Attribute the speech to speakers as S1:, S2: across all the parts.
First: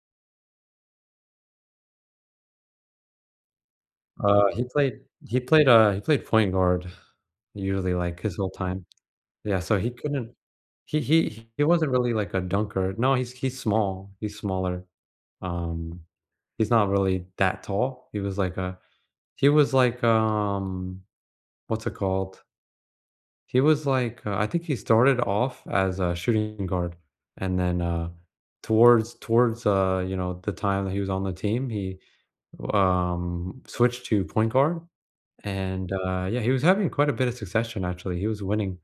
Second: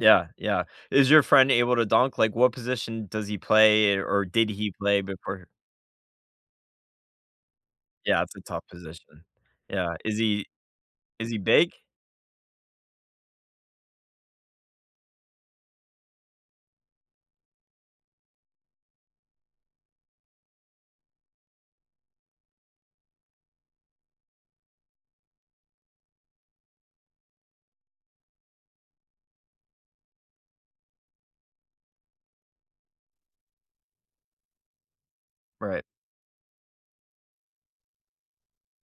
S1: Yeah, yeah. Is your friend able to dunk? Like, what position does he play, or
S2: Uh,
S1: did
S2: he
S1: he
S2: played
S1: play
S2: he
S1: before
S2: played, uh, he played point guard usually, like,
S1: Yeah,
S2: his
S1: it's a
S2: whole
S1: tough
S2: time.
S1: position.
S2: Yeah, so he
S1: Yeah. Is
S2: couldn't
S1: he
S2: he
S1: is he
S2: he he
S1: big?
S2: wasn't really, like, a dunker. No, he's he's small, he's smaller. Um, he's not really that tall. He was like a he was like, um, what's it called he was, like, uh I think he started off as a shooting guard, and then, uh, towards towards, uh, you know, the time that he was on the team, he, um, switched to point guard,
S1: Right.
S2: and, uh, yeah, he was having quite a bit of succession, actually. He was winning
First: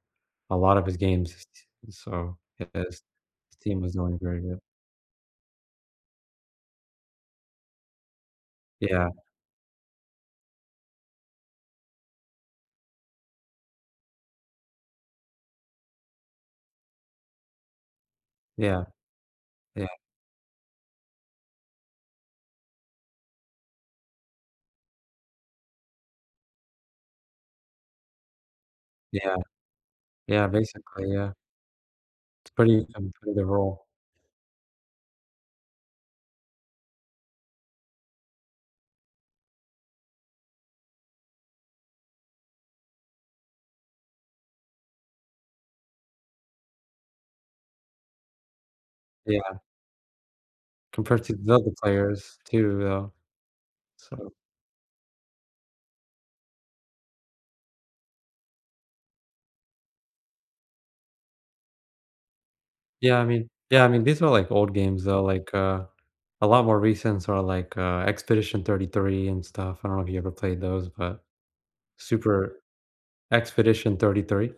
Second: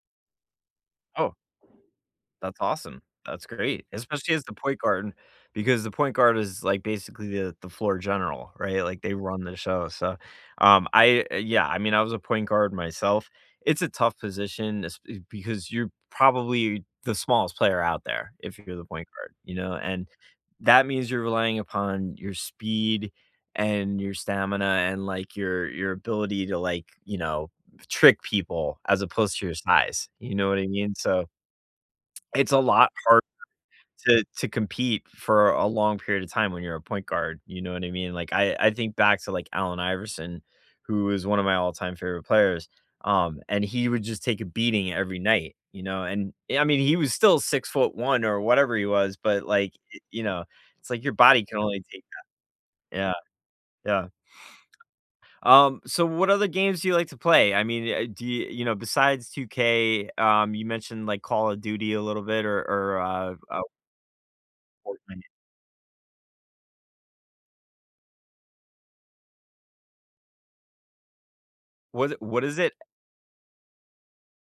S2: a lot of his games.
S1: Oh.
S2: T and so,
S1: That's
S2: yeah, his
S1: awesome. That's
S2: his team
S1: great.
S2: was going
S1: Especially
S2: very
S1: as the
S2: good.
S1: point guard, and because the point guard is, like, basically the the floor general, right? Like,
S2: Yeah.
S1: they run the show, so, um, I yeah, I mean, I was a point guard myself. It's a tough position esp eh, because you're probably the smallest player out there, if you're the
S2: Yeah.
S1: point guard, you know,
S2: Yeah.
S1: and that means you're relying upon your speed, and your stamina and, like, your your ability to, like, you know, trick people as
S2: Yeah.
S1: opposed to your size, you
S2: Yeah,
S1: know what I mean?
S2: basically,
S1: So
S2: yeah. It's
S1: it's a
S2: pretty
S1: lot harder
S2: [unintelligible] role.
S1: to to compete for a long period of time when you're a point guard, you know what I mean? Like, I I think back to, like, Allen Iverson, who is one of my all-time favorite players, um, and he would just take a beating every night, you know? And, I mean, he was still 6'1" or whatever he was, but,
S2: Yeah.
S1: like, y you know, it's like your
S2: Compared to
S1: body
S2: the
S1: can
S2: other
S1: only take
S2: players too
S1: that.
S2: though,
S1: Yeah. Yeah.
S2: so
S1: Um, so, what other games do you like to play? I mean, uh, do you you know, besides 2K, um, you mentioned, like, Call of Duty a little bit or or,
S2: Yeah, I
S1: uh
S2: mean
S1: uh
S2: yeah, I mean, these are, like, old games, though.
S1: Fortnite.
S2: Like, uh, a lot more recents are, like, uh, Expedition 33 and stuff. I don't know if you ever played those, but
S1: Was it what is
S2: super
S1: it?
S2: Expedition 33.